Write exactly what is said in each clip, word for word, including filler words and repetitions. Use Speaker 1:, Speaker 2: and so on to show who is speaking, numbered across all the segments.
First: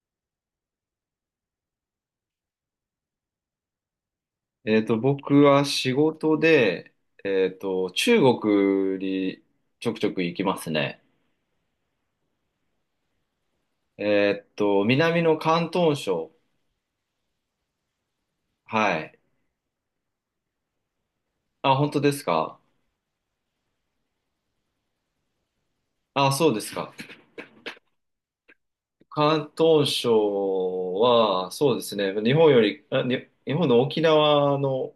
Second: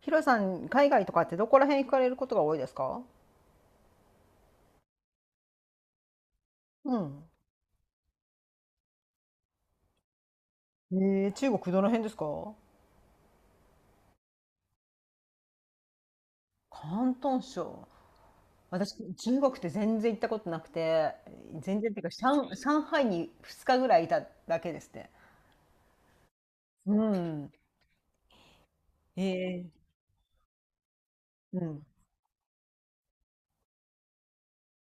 Speaker 1: ヒロさん、海外とかってどこら辺行かれることが多いですか？
Speaker 2: えっと、僕は仕事で、
Speaker 1: うん。
Speaker 2: えっと、中国にちょくちょく行きますね。
Speaker 1: えー、中国どの辺ですか？
Speaker 2: えっと、南の広東省。
Speaker 1: 広東省。
Speaker 2: は
Speaker 1: 私、
Speaker 2: い。
Speaker 1: 中国って全然行ったことなくて、
Speaker 2: あ、
Speaker 1: 全
Speaker 2: 本
Speaker 1: 然っ
Speaker 2: 当
Speaker 1: ていうか、
Speaker 2: です
Speaker 1: 上、
Speaker 2: か？
Speaker 1: 上海にふつかぐらいいただけですね。
Speaker 2: あ、そうです
Speaker 1: う
Speaker 2: か。
Speaker 1: ん。え
Speaker 2: 広
Speaker 1: ー、
Speaker 2: 東省は、
Speaker 1: う
Speaker 2: そうで
Speaker 1: ん。
Speaker 2: すね。日本より、あ、に、日本の沖縄の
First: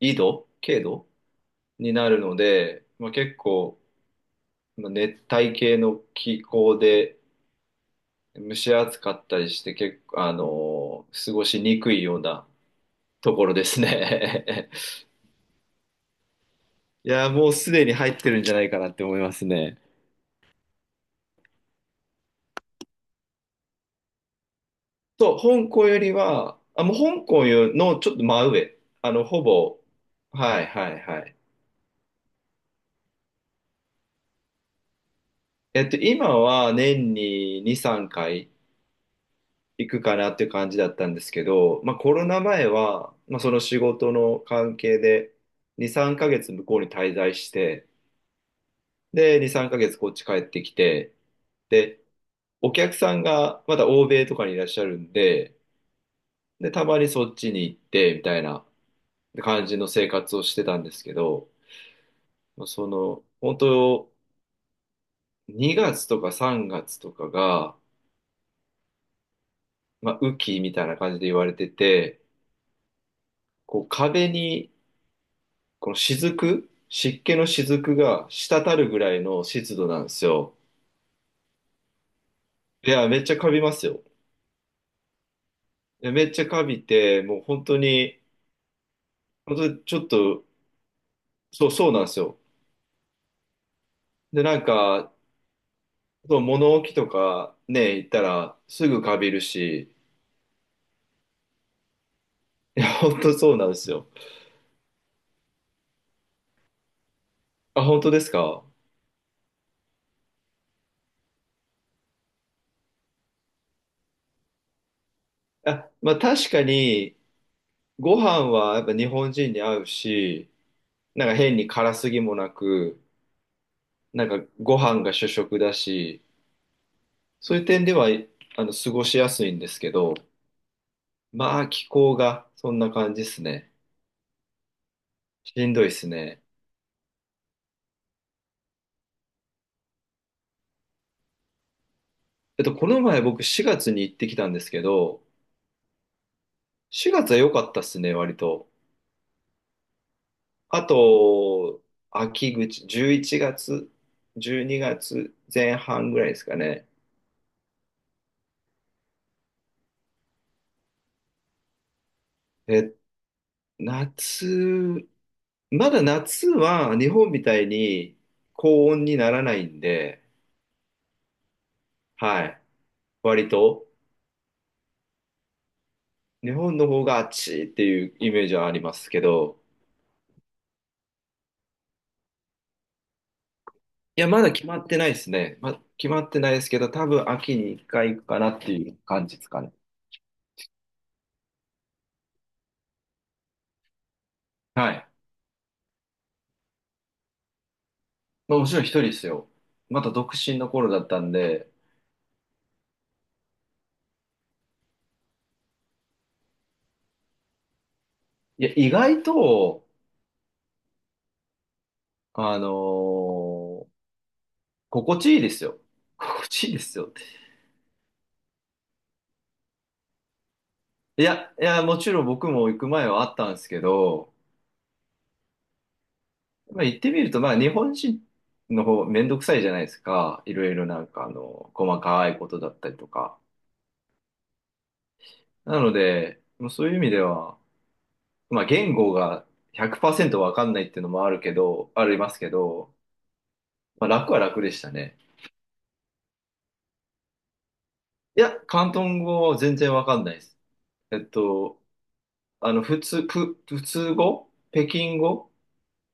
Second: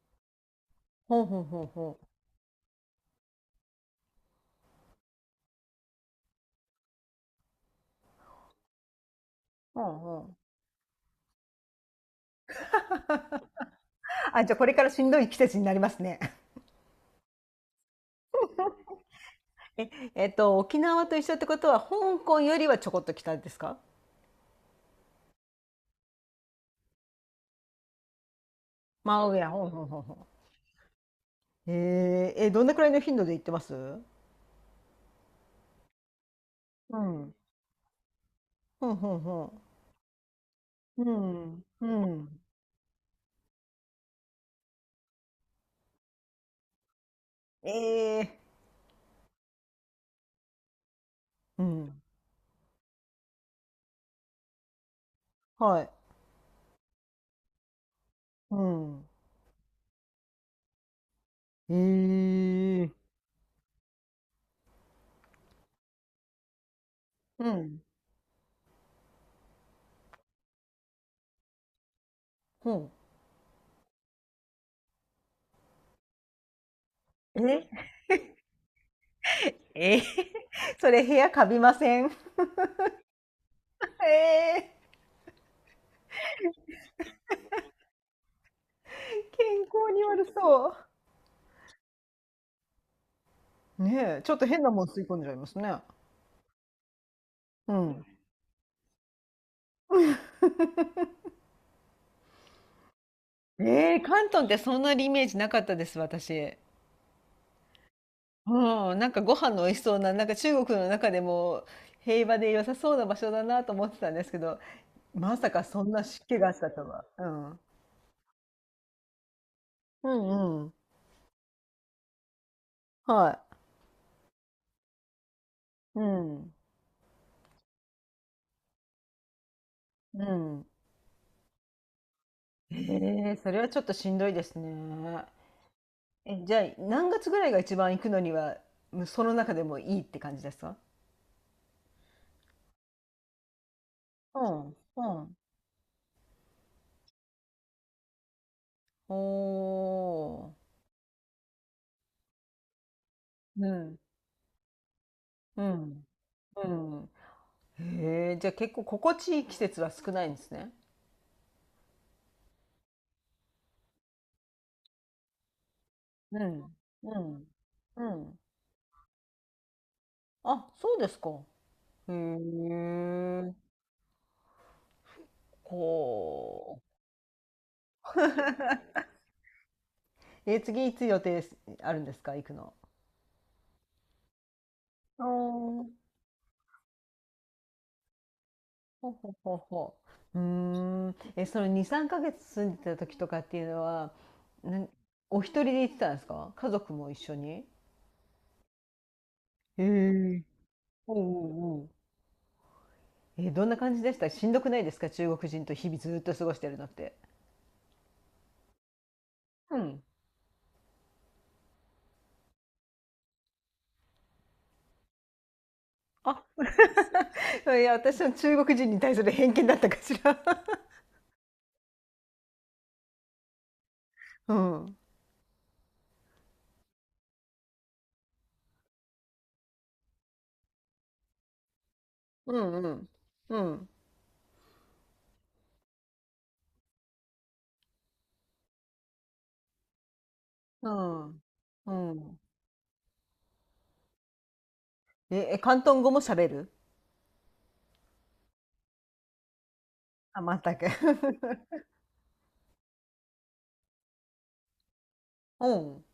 Speaker 2: 緯度、経度
Speaker 1: ほうほうほう
Speaker 2: に
Speaker 1: ほう。
Speaker 2: なるので、まあ、結構、まあ熱帯系の気候で蒸し暑かったりして、
Speaker 1: ほう
Speaker 2: 結
Speaker 1: ほ
Speaker 2: 構、あ
Speaker 1: う。
Speaker 2: の、過ごしにくいようなところです
Speaker 1: あ、じゃあこ
Speaker 2: ね。
Speaker 1: れから しんどい季節になりますね。
Speaker 2: いやー、もうすでに入ってるんじゃないかなって思います ね。
Speaker 1: え、えっと、沖縄と一緒ってことは、香港よりはちょこっと北ですか？
Speaker 2: そう、香港よりは、あ、もう香港よのちょっと真上。あ
Speaker 1: まあ、
Speaker 2: の、
Speaker 1: 真
Speaker 2: ほ
Speaker 1: 上、ほう
Speaker 2: ぼ、
Speaker 1: ほうほうほ
Speaker 2: はいはいはい。
Speaker 1: う。えー、え、どんなくらいの頻度で行ってますう？
Speaker 2: えっと、今は年
Speaker 1: ん。
Speaker 2: にに、さんかい
Speaker 1: ほんほんほん。
Speaker 2: 行くかなっていう感じだった
Speaker 1: う
Speaker 2: んですけ
Speaker 1: ん。
Speaker 2: ど、
Speaker 1: う
Speaker 2: まあコロ
Speaker 1: ん。
Speaker 2: ナ前は、まあその仕事の関係でに、さんかげつ向こうに滞在し
Speaker 1: え
Speaker 2: て、
Speaker 1: え、
Speaker 2: で、に、さんかげつこっち帰ってきて、
Speaker 1: う
Speaker 2: で、
Speaker 1: ん。
Speaker 2: お客さんがまだ欧米とかにいらっしゃるんで、
Speaker 1: はい。
Speaker 2: で、たまにそっちに行って、みたい
Speaker 1: う
Speaker 2: な
Speaker 1: ん。
Speaker 2: 感じの生活をしてたんですけど、そ
Speaker 1: ええ、
Speaker 2: の、本当、にがつとかさんがつとか
Speaker 1: う
Speaker 2: が、
Speaker 1: ん。
Speaker 2: まあ、雨季みたいな感じで言われてて、
Speaker 1: ほん。
Speaker 2: こう壁に、この雫、湿気の
Speaker 1: え、
Speaker 2: 雫が滴るぐらいの湿度
Speaker 1: え
Speaker 2: な
Speaker 1: え、
Speaker 2: んですよ。
Speaker 1: それ部屋カビません？
Speaker 2: いや、めっちゃカビますよ。
Speaker 1: ええ、
Speaker 2: いや、めっちゃカビて、もう本当に、本
Speaker 1: 健
Speaker 2: 当に
Speaker 1: 康
Speaker 2: ち
Speaker 1: に
Speaker 2: ょっ
Speaker 1: 悪
Speaker 2: と、
Speaker 1: そ
Speaker 2: そう、そうなんですよ。
Speaker 1: う。ねえ、ちょっ
Speaker 2: で、
Speaker 1: と
Speaker 2: な
Speaker 1: 変
Speaker 2: ん
Speaker 1: なもん吸い
Speaker 2: か、
Speaker 1: 込んじゃいますね。
Speaker 2: そう、物置とか
Speaker 1: う
Speaker 2: ね、
Speaker 1: ん。
Speaker 2: 行ったらすぐカビるし、いや、本当そうなんです
Speaker 1: ええ、
Speaker 2: よ。
Speaker 1: 関東ってそんなにイメージなかったです、私。
Speaker 2: あ、本当ですか？
Speaker 1: うん、なんかご飯の美味しそうな、なんか中国の中でも平和で良さそうな場所だなと思ってたんですけど、まさかそ
Speaker 2: あ、
Speaker 1: んな
Speaker 2: まあ
Speaker 1: 湿気が
Speaker 2: 確
Speaker 1: あっ
Speaker 2: か
Speaker 1: たとは。
Speaker 2: に、ご飯はやっぱ日本人に合う
Speaker 1: う
Speaker 2: し、
Speaker 1: んうん。
Speaker 2: なんか変に辛すぎもなく、
Speaker 1: は
Speaker 2: なんかご飯が主食だ
Speaker 1: い。う
Speaker 2: し、
Speaker 1: ん。
Speaker 2: そういう点では、あの、過ごしやすいんですけど、
Speaker 1: うん。
Speaker 2: まあ気候がそ
Speaker 1: え
Speaker 2: んな感じで
Speaker 1: え、
Speaker 2: す
Speaker 1: それは
Speaker 2: ね。
Speaker 1: ちょっとしんどいですね。
Speaker 2: しんどいですね。
Speaker 1: え、じゃあ、何月ぐらいが一番行くのには、む、その中でもいいって感じですか？
Speaker 2: えっと、この前僕しがつに行ってき
Speaker 1: う
Speaker 2: たんです
Speaker 1: ん。
Speaker 2: け
Speaker 1: う
Speaker 2: ど、
Speaker 1: ん。
Speaker 2: しがつは良かったっすね、割と。
Speaker 1: おー。
Speaker 2: あと、秋口、11
Speaker 1: う
Speaker 2: 月、
Speaker 1: ん。
Speaker 2: 12月
Speaker 1: う
Speaker 2: 前
Speaker 1: ん。
Speaker 2: 半ぐらいですか
Speaker 1: う
Speaker 2: ね。
Speaker 1: ん。へえ、じゃあ結構心地いい季節は少ないんですね。
Speaker 2: え、夏、まだ
Speaker 1: う
Speaker 2: 夏
Speaker 1: ん。
Speaker 2: は日
Speaker 1: う
Speaker 2: 本み
Speaker 1: ん。
Speaker 2: たい
Speaker 1: う
Speaker 2: に
Speaker 1: ん。
Speaker 2: 高温にならないんで、
Speaker 1: あ、そうですか。へ
Speaker 2: はい。割
Speaker 1: え。
Speaker 2: と、日本
Speaker 1: こ
Speaker 2: の方が暑いっていう
Speaker 1: う。
Speaker 2: イメージはあります けど、
Speaker 1: え、次いつ予定すあるんですか、行くの。
Speaker 2: いや、まだ決まってないですね。ま、
Speaker 1: おー、
Speaker 2: 決まってないですけど、多分秋に一回行くかなっていう
Speaker 1: ほ
Speaker 2: 感
Speaker 1: ほ
Speaker 2: じです
Speaker 1: ほ
Speaker 2: かね。
Speaker 1: ほ。うーん。え、そのに、さんかげつ住んでた時とかっていうのは、なん、
Speaker 2: はい。
Speaker 1: お一人で行ってたんですか、家族も一緒に。
Speaker 2: まあ、もちろん一人ですよ。
Speaker 1: え
Speaker 2: まだ独
Speaker 1: え。
Speaker 2: 身の頃だっ
Speaker 1: お、
Speaker 2: たんで、
Speaker 1: うんうんうん。え、どんな感じでした、しんどくないですか、中国人と日々ずっと過ごしてるのって。
Speaker 2: いや、意外
Speaker 1: う
Speaker 2: と、
Speaker 1: ん。
Speaker 2: あのー心地いいですよ。
Speaker 1: あ、
Speaker 2: 心地いいですよ。
Speaker 1: いや、私の中国人に対する偏見だったかしら。
Speaker 2: いや、いや、もちろん僕も行く前はあったんですけど、
Speaker 1: うん。
Speaker 2: まあ、行ってみると、まあ、日本人の方、めんどくさいじゃないですか。いろいろなんか、あの、細かいこ
Speaker 1: う
Speaker 2: とだ
Speaker 1: ん
Speaker 2: っ
Speaker 1: う
Speaker 2: たりと
Speaker 1: ん。
Speaker 2: か。
Speaker 1: うん。
Speaker 2: なので、もうそういう意味では、まあ、言語がひゃくパーセントわかんない
Speaker 1: う
Speaker 2: っていうのもある
Speaker 1: ん。
Speaker 2: けど、
Speaker 1: う
Speaker 2: あります
Speaker 1: ん。
Speaker 2: けど、まあ、楽は楽でしたね。
Speaker 1: え、え、広東語も喋る？
Speaker 2: いや、広東語は全然わかんないです。
Speaker 1: あ、全く。
Speaker 2: えっと、あの、普通、普、普通語北京語
Speaker 1: うん。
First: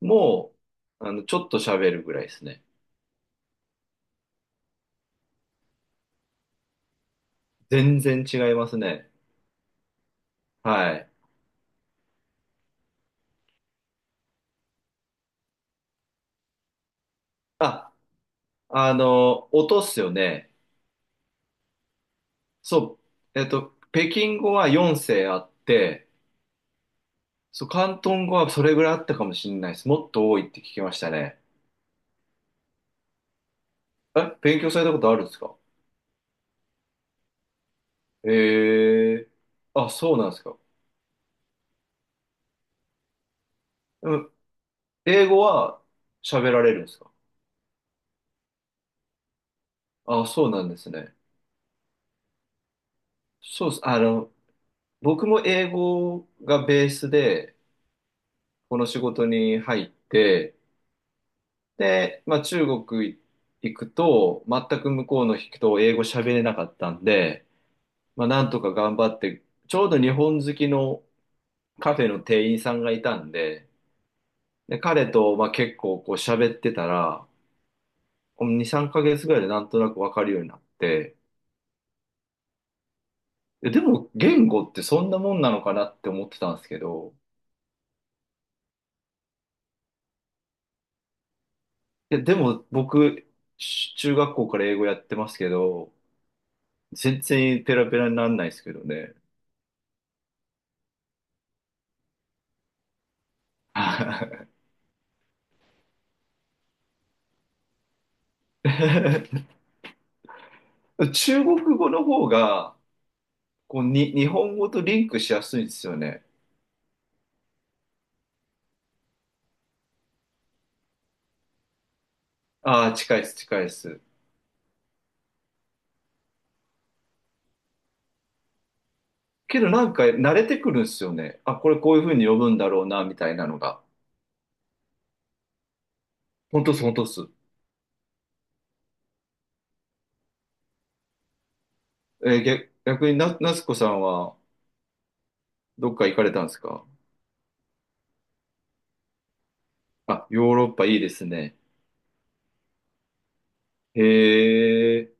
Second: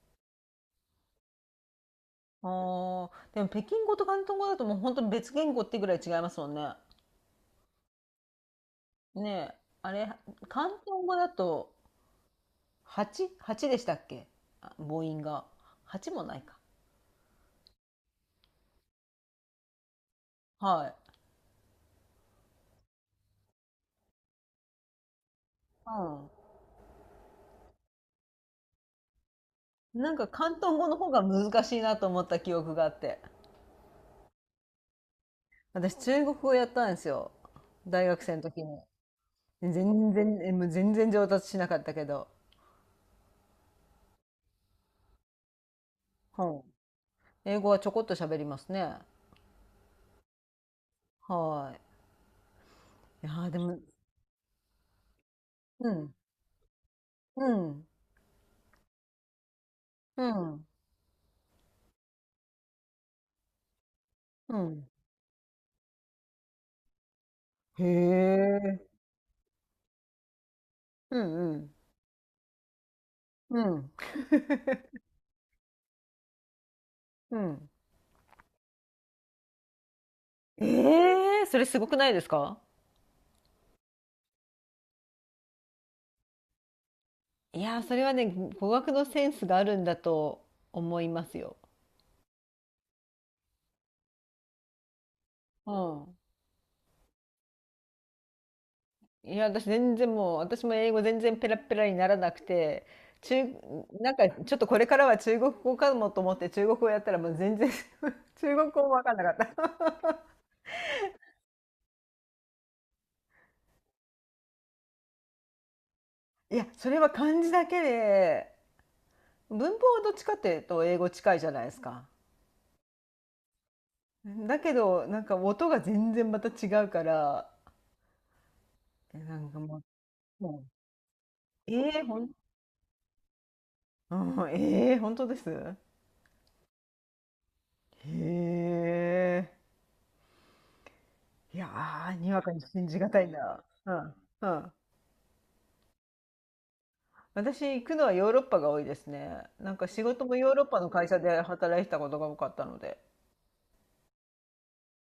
Speaker 2: も、あの、ちょっと喋るぐらいですね。
Speaker 1: ああ、でも北京語と広東語だともう本当に別言語ってぐらい違いますもんね。
Speaker 2: 全然違いますね。
Speaker 1: ねえ、あれ、広
Speaker 2: は
Speaker 1: 東
Speaker 2: い。
Speaker 1: 語だと はち?はち でしたっけ、あ、母音が。はちもないか。
Speaker 2: あ、あの、音っすよね。
Speaker 1: はい。
Speaker 2: そう、えっと、北京語はよんせい声あって、そう、広東語はそれぐらいあったかもしれないです。
Speaker 1: う
Speaker 2: も
Speaker 1: ん。
Speaker 2: っ
Speaker 1: なんか
Speaker 2: と多いっ
Speaker 1: 広
Speaker 2: て聞
Speaker 1: 東
Speaker 2: き
Speaker 1: 語
Speaker 2: ま
Speaker 1: の
Speaker 2: し
Speaker 1: 方
Speaker 2: た
Speaker 1: が
Speaker 2: ね。
Speaker 1: 難しいなと思った記憶があって。
Speaker 2: え、勉強されたことあるんですか？
Speaker 1: 私、中国語やったんですよ。大学
Speaker 2: え
Speaker 1: 生の時に。
Speaker 2: え
Speaker 1: 全
Speaker 2: ー。あ、そうなんで
Speaker 1: 然、
Speaker 2: す
Speaker 1: え
Speaker 2: か。
Speaker 1: もう全然上達しなかったけど。
Speaker 2: うん、英語は喋ら
Speaker 1: は
Speaker 2: れるんですか？
Speaker 1: い。英語はちょこっと喋りますね。
Speaker 2: あ、そうなんですね。
Speaker 1: はい。いやーで
Speaker 2: そうで
Speaker 1: も、
Speaker 2: す。あの、僕も英
Speaker 1: うん、
Speaker 2: 語がベース
Speaker 1: う
Speaker 2: で、
Speaker 1: ん、
Speaker 2: この仕事に入っ
Speaker 1: う
Speaker 2: て、
Speaker 1: ん、
Speaker 2: で、まあ、中国行くと、
Speaker 1: う
Speaker 2: 全
Speaker 1: ん。
Speaker 2: く向こうの人を英語喋れなかったんで、
Speaker 1: へ
Speaker 2: まあ、なんとか
Speaker 1: え。
Speaker 2: 頑張って、ちょうど日本好きの
Speaker 1: うんうん。
Speaker 2: カフェの店員さんがいたん
Speaker 1: う
Speaker 2: で、
Speaker 1: ん。
Speaker 2: で、彼と、まあ、結構こう喋ってたら、
Speaker 1: うん。
Speaker 2: に、さんかげつぐらいでなんとなくわかるようになっ
Speaker 1: え
Speaker 2: て、
Speaker 1: え、それすごくないですか？
Speaker 2: えでも言語ってそんなもんなのかなって思ってたんですけど、
Speaker 1: いやー、それはね、語学のセンスがあるんだと思いますよ。
Speaker 2: いやでも僕、し中学校から英語やってますけ
Speaker 1: う
Speaker 2: ど、
Speaker 1: ん。
Speaker 2: 全然ペラペラにならないですけどね。
Speaker 1: いや、私全然もう、私も英語全然ペラペラにならなくて、中、なんかち ょっとこれからは中国語かもと思って中国語やったらもう全然、 中国語もわかんなかった。
Speaker 2: 中国語の方が、こう、に、日本語とリンクしやすいんですよね。
Speaker 1: いや、それは漢字だけで、文法はどっちかっていうと英語近いじゃないですか。
Speaker 2: ああ、近いです、近いです。
Speaker 1: だけど、なんか音が全然また違うから、えなんか
Speaker 2: けど
Speaker 1: も
Speaker 2: なんか慣
Speaker 1: う、
Speaker 2: れ
Speaker 1: も
Speaker 2: て
Speaker 1: う
Speaker 2: くるんですよね。あ、これこう
Speaker 1: え
Speaker 2: い
Speaker 1: え、
Speaker 2: うふう
Speaker 1: ほ
Speaker 2: に
Speaker 1: ん、
Speaker 2: 呼ぶんだろうな、みたいなのが。
Speaker 1: うん、ええ、本当です
Speaker 2: 本当っす、本当っす。
Speaker 1: へえ。いやー、に
Speaker 2: え
Speaker 1: わ
Speaker 2: ー
Speaker 1: かに
Speaker 2: 逆
Speaker 1: 信じ
Speaker 2: 逆
Speaker 1: が
Speaker 2: に
Speaker 1: たい
Speaker 2: な、なつ
Speaker 1: な。
Speaker 2: こさ
Speaker 1: う
Speaker 2: ん
Speaker 1: ん、
Speaker 2: は
Speaker 1: うん。
Speaker 2: どっか行かれたんですか？
Speaker 1: 私、行くのはヨーロッパが多いですね。なんか仕事
Speaker 2: あ、
Speaker 1: もヨ
Speaker 2: ヨ
Speaker 1: ー
Speaker 2: ー
Speaker 1: ロッ
Speaker 2: ロッ
Speaker 1: パ
Speaker 2: パ
Speaker 1: の
Speaker 2: いい
Speaker 1: 会
Speaker 2: で
Speaker 1: 社
Speaker 2: す
Speaker 1: で
Speaker 2: ね。
Speaker 1: 働いてたことが多かったので。
Speaker 2: へえ。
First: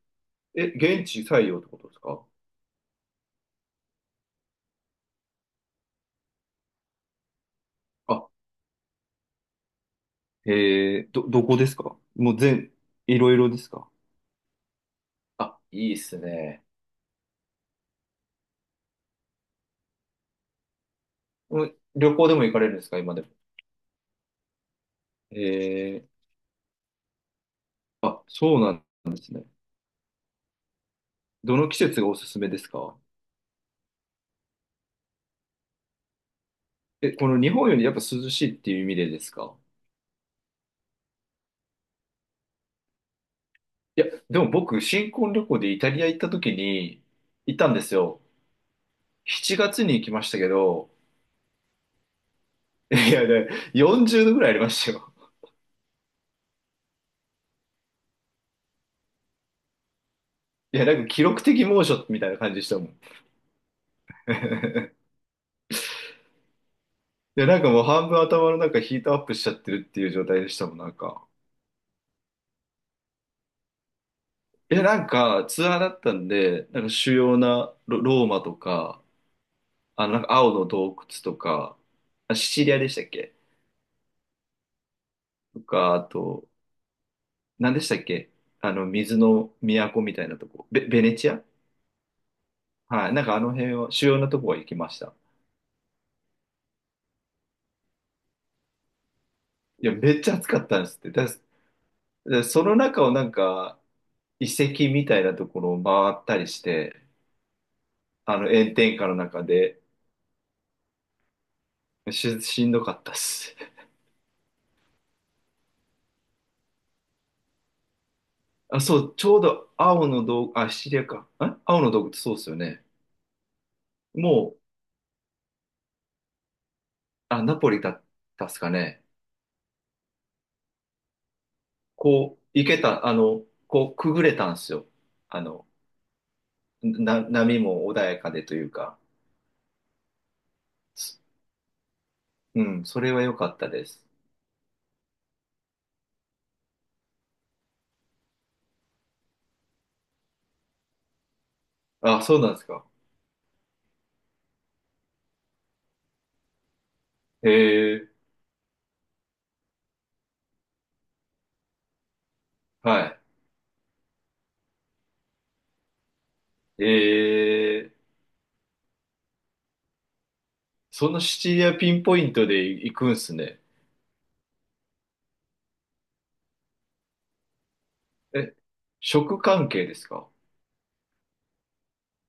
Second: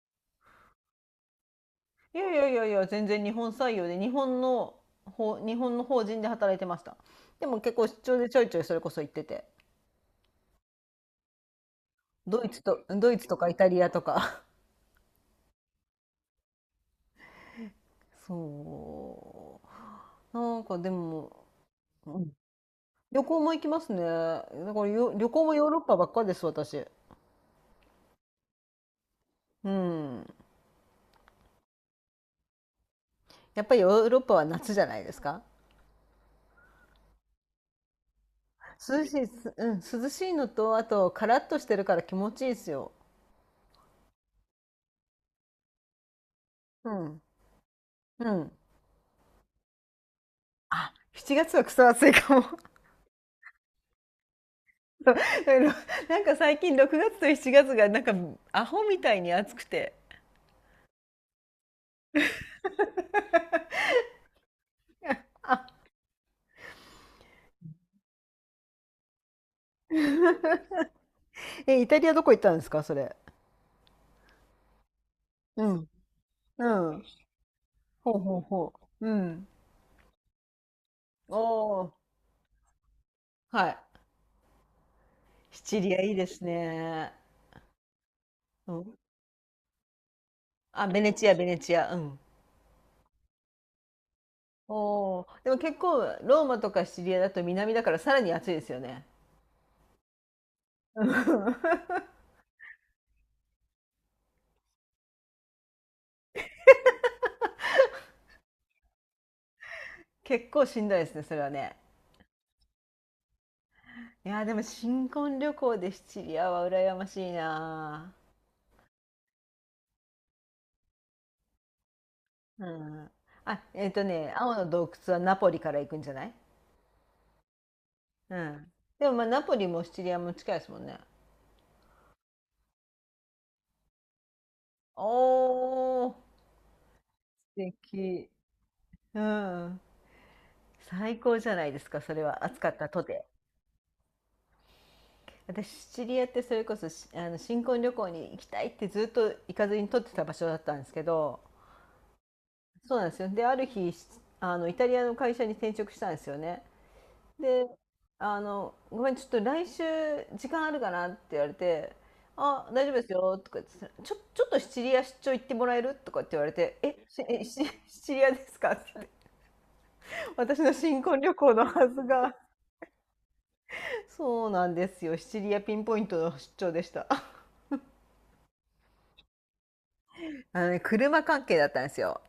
Speaker 2: え、現地採用ってことです
Speaker 1: い
Speaker 2: か？
Speaker 1: やいやいやいや、全然日本採用で、日本の、ほ、日本の法人で働いてました。でも結構出張
Speaker 2: あ、
Speaker 1: でちょいちょいそれこそ行ってて。
Speaker 2: へえ、ど、どこですか？もう
Speaker 1: ドイツ
Speaker 2: 全、
Speaker 1: と、ドイ
Speaker 2: い
Speaker 1: ツ
Speaker 2: ろい
Speaker 1: とか
Speaker 2: ろ
Speaker 1: イ
Speaker 2: で
Speaker 1: タ
Speaker 2: す
Speaker 1: リア
Speaker 2: か？
Speaker 1: とか、
Speaker 2: あ、いいっすね。
Speaker 1: そう。なんかでも、
Speaker 2: うん、旅
Speaker 1: う
Speaker 2: 行
Speaker 1: ん、
Speaker 2: でも行かれるんですか今で
Speaker 1: 旅
Speaker 2: も？
Speaker 1: 行も行きますね。だからよ旅行もヨーロッ
Speaker 2: へ
Speaker 1: パばっ
Speaker 2: え。
Speaker 1: かりです、私。
Speaker 2: あ、そうなんですね。
Speaker 1: うん。
Speaker 2: どの季節がおすすめですか？
Speaker 1: やっぱりヨーロッパは夏じゃないですか。
Speaker 2: え、この日本よりやっぱ涼しいっていう意味
Speaker 1: 涼
Speaker 2: で
Speaker 1: し
Speaker 2: で
Speaker 1: い、
Speaker 2: す
Speaker 1: す
Speaker 2: か？
Speaker 1: うん、涼しいのと、あと、カラッとしてるから気持ちいいですよ。
Speaker 2: いや、でも僕、新婚旅行でイタリア行った時
Speaker 1: う
Speaker 2: に、
Speaker 1: ん。
Speaker 2: 行ったんですよ。
Speaker 1: うん。
Speaker 2: しちがつに行きましたけど、
Speaker 1: あ、しちがつはクソ暑いかも。
Speaker 2: いや、ね、よんじゅうどぐらいありました
Speaker 1: そ
Speaker 2: よ。
Speaker 1: う、なんか最近ろくがつとしちがつが、つがなんかアホみたいに暑くて。
Speaker 2: いや、なんか記録的猛暑みたいな感じでしたもん。
Speaker 1: あ、
Speaker 2: いや、なんかもう半分頭の中ヒートアップしちゃってるっていう状態でした もん、なんか。
Speaker 1: え、イタリアどこ行ったんですか、それ。
Speaker 2: いや、なんか
Speaker 1: う
Speaker 2: ツアーだ
Speaker 1: ん。
Speaker 2: ったんで、
Speaker 1: う
Speaker 2: なんか
Speaker 1: ん。
Speaker 2: 主要なロ
Speaker 1: ほう
Speaker 2: ロー
Speaker 1: ほう
Speaker 2: マと
Speaker 1: ほ
Speaker 2: か、
Speaker 1: う。うん。
Speaker 2: あの、なんか青の洞窟とか、
Speaker 1: おー、
Speaker 2: あ、シチリアでしたっけ？
Speaker 1: はい。
Speaker 2: と
Speaker 1: シチ
Speaker 2: か、
Speaker 1: リ
Speaker 2: あ
Speaker 1: アいいです
Speaker 2: と、
Speaker 1: ね。
Speaker 2: 何でしたっけ？
Speaker 1: う
Speaker 2: あの、
Speaker 1: ん。
Speaker 2: 水の都みたいなとこ。ベ、
Speaker 1: あ、ベ
Speaker 2: ベ
Speaker 1: ネ
Speaker 2: ネ
Speaker 1: チ
Speaker 2: チ
Speaker 1: ア、
Speaker 2: ア。
Speaker 1: ベネチア。うん。
Speaker 2: はい。なんかあの辺は、主要なとこは行きました。
Speaker 1: おー、でも結構、ローマとかシチリアだと南だからさらに暑いですよね。
Speaker 2: いや、めっちゃ暑かったんですっ
Speaker 1: うん、
Speaker 2: て。だ、だその中をなんか、遺跡みたいなところを回ったりして、あの、炎天下の中で、
Speaker 1: 結構しんどいですね、それはね。
Speaker 2: し、しんどかったっす。
Speaker 1: いやー、でも新婚旅行でシチリアは羨ましいな
Speaker 2: あ、そう、ちょうど青の洞、あ、シチリアか。ん青の洞窟、そうっすよ
Speaker 1: ー。う
Speaker 2: ね。
Speaker 1: ん。あ、えっとね、青
Speaker 2: もう、
Speaker 1: の洞窟はナポリから行くんじゃない？
Speaker 2: あ、ナポリだっ
Speaker 1: う
Speaker 2: たっす
Speaker 1: ん。
Speaker 2: かね？
Speaker 1: でもまあ、ナポリもシチリアも近いですもんね。
Speaker 2: こう、行けた、あの、こう、くぐれたんですよ。あの、
Speaker 1: おー、素
Speaker 2: な、波も穏や
Speaker 1: 敵。
Speaker 2: かでというか、
Speaker 1: うん。
Speaker 2: す
Speaker 1: 最高じゃないですか、それは。暑か
Speaker 2: う
Speaker 1: っ
Speaker 2: ん、
Speaker 1: た
Speaker 2: そ
Speaker 1: と
Speaker 2: れは
Speaker 1: て。
Speaker 2: 良かったです。
Speaker 1: 私、シチリアってそれこそしあの新婚旅行に行きたいってずっと行かずに取ってた場所だったんですけど、
Speaker 2: あ、そうなんですか。
Speaker 1: そうなんですよ。で、ある日、しあの、イタリアの会社に転職したんですよね。
Speaker 2: え
Speaker 1: で、
Speaker 2: え、
Speaker 1: あの、ごめん、ちょっと来週時間あるかなって言われて、あ、大丈夫です
Speaker 2: は
Speaker 1: よ、とか言って、ちょ、ちょっとシチリア出張行ってもらえるとかって言われて、
Speaker 2: い。
Speaker 1: え、しえシ
Speaker 2: ええ、
Speaker 1: シチリア ですかって言って、私の新
Speaker 2: そ
Speaker 1: 婚
Speaker 2: の
Speaker 1: 旅
Speaker 2: シ
Speaker 1: 行
Speaker 2: チ
Speaker 1: の
Speaker 2: リア
Speaker 1: は
Speaker 2: ピ
Speaker 1: ず
Speaker 2: ンポイン
Speaker 1: が、
Speaker 2: トで行くんすね。
Speaker 1: そうなんですよ。シチリアピンポイントの出張でした。
Speaker 2: え、食関係ですか？
Speaker 1: あのね、車関係だったんですよ。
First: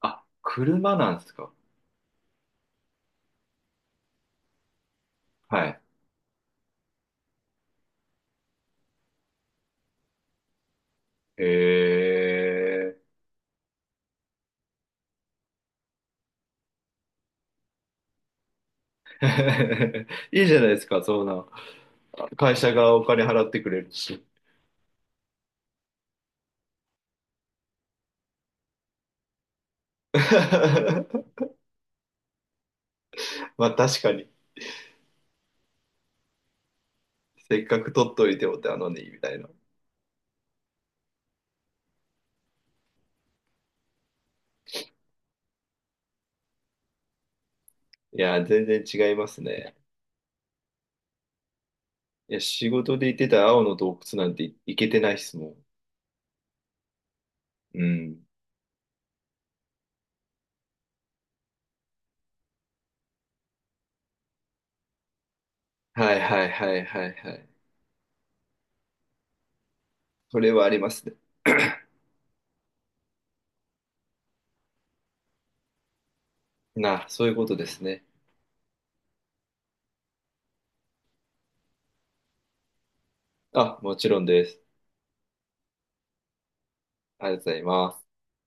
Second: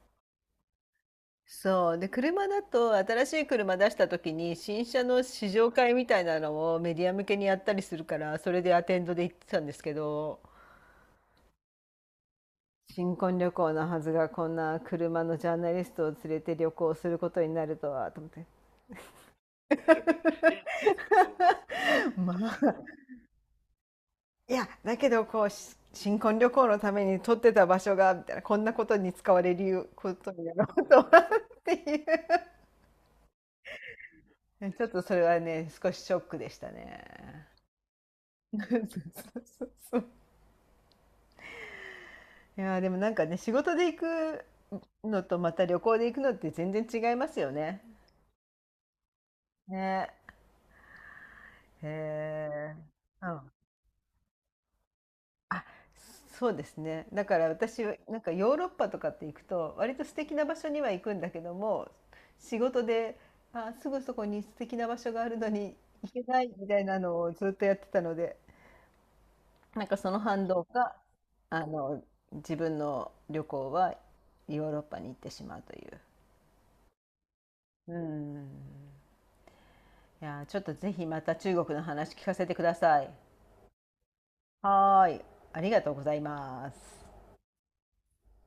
Speaker 2: あ、車なんですか？
Speaker 1: そう。で、車だと新しい車出した時に新車の試
Speaker 2: は
Speaker 1: 乗
Speaker 2: い。
Speaker 1: 会みたいなのをメディア向けにやったりするから、それでアテンドで行ってたんですけど、
Speaker 2: え
Speaker 1: 新婚旅行のはずがこんな車のジャーナリストを連れて旅行することになるとはと思って、
Speaker 2: え、いいじゃないですか、そんな。
Speaker 1: ま
Speaker 2: 会社
Speaker 1: あ、
Speaker 2: がお金払ってくれるし。
Speaker 1: いやだけどこうし新婚旅行のために撮ってた場所がみたいな、こんなことに使われるこ とになろうとはっていう、
Speaker 2: まあ確かに。
Speaker 1: えちょっとそれはね、少しショックでしたね。
Speaker 2: せっかく取っといて
Speaker 1: そう
Speaker 2: お手な
Speaker 1: そ
Speaker 2: のに、みたい
Speaker 1: う
Speaker 2: な。
Speaker 1: そうそう。いやーでもなんかね、仕事で行くのとまた旅行で行くのって全然違いますよね。
Speaker 2: いや、全然違いますね。
Speaker 1: ね。
Speaker 2: いや、仕
Speaker 1: へえ。
Speaker 2: 事で行って
Speaker 1: う
Speaker 2: た
Speaker 1: ん。
Speaker 2: 青の洞窟なんてい行けてないっすも
Speaker 1: あ、そうですね。だから
Speaker 2: ん。う
Speaker 1: 私はなん
Speaker 2: ん。
Speaker 1: かヨーロッパとかって行くと、割と素敵な場所には行くんだけども、仕事で、あ、すぐそこに素敵な場所があるのに行
Speaker 2: はい
Speaker 1: けな
Speaker 2: は
Speaker 1: い
Speaker 2: い
Speaker 1: み
Speaker 2: は
Speaker 1: たい
Speaker 2: い
Speaker 1: な
Speaker 2: はい
Speaker 1: の
Speaker 2: は
Speaker 1: をず
Speaker 2: い。
Speaker 1: っとやってたので、なんかその
Speaker 2: そ
Speaker 1: 反
Speaker 2: れ
Speaker 1: 動
Speaker 2: はありま
Speaker 1: が、
Speaker 2: すね。
Speaker 1: あの、自分の旅行はヨーロッパに行ってしまうという。
Speaker 2: な、そういうことです
Speaker 1: う
Speaker 2: ね。
Speaker 1: ん。いやー、ちょっとぜひまた中国の話聞かせてください。
Speaker 2: あ、もちろんです。
Speaker 1: はーい。ありがとうございます。
Speaker 2: ありがとうございます。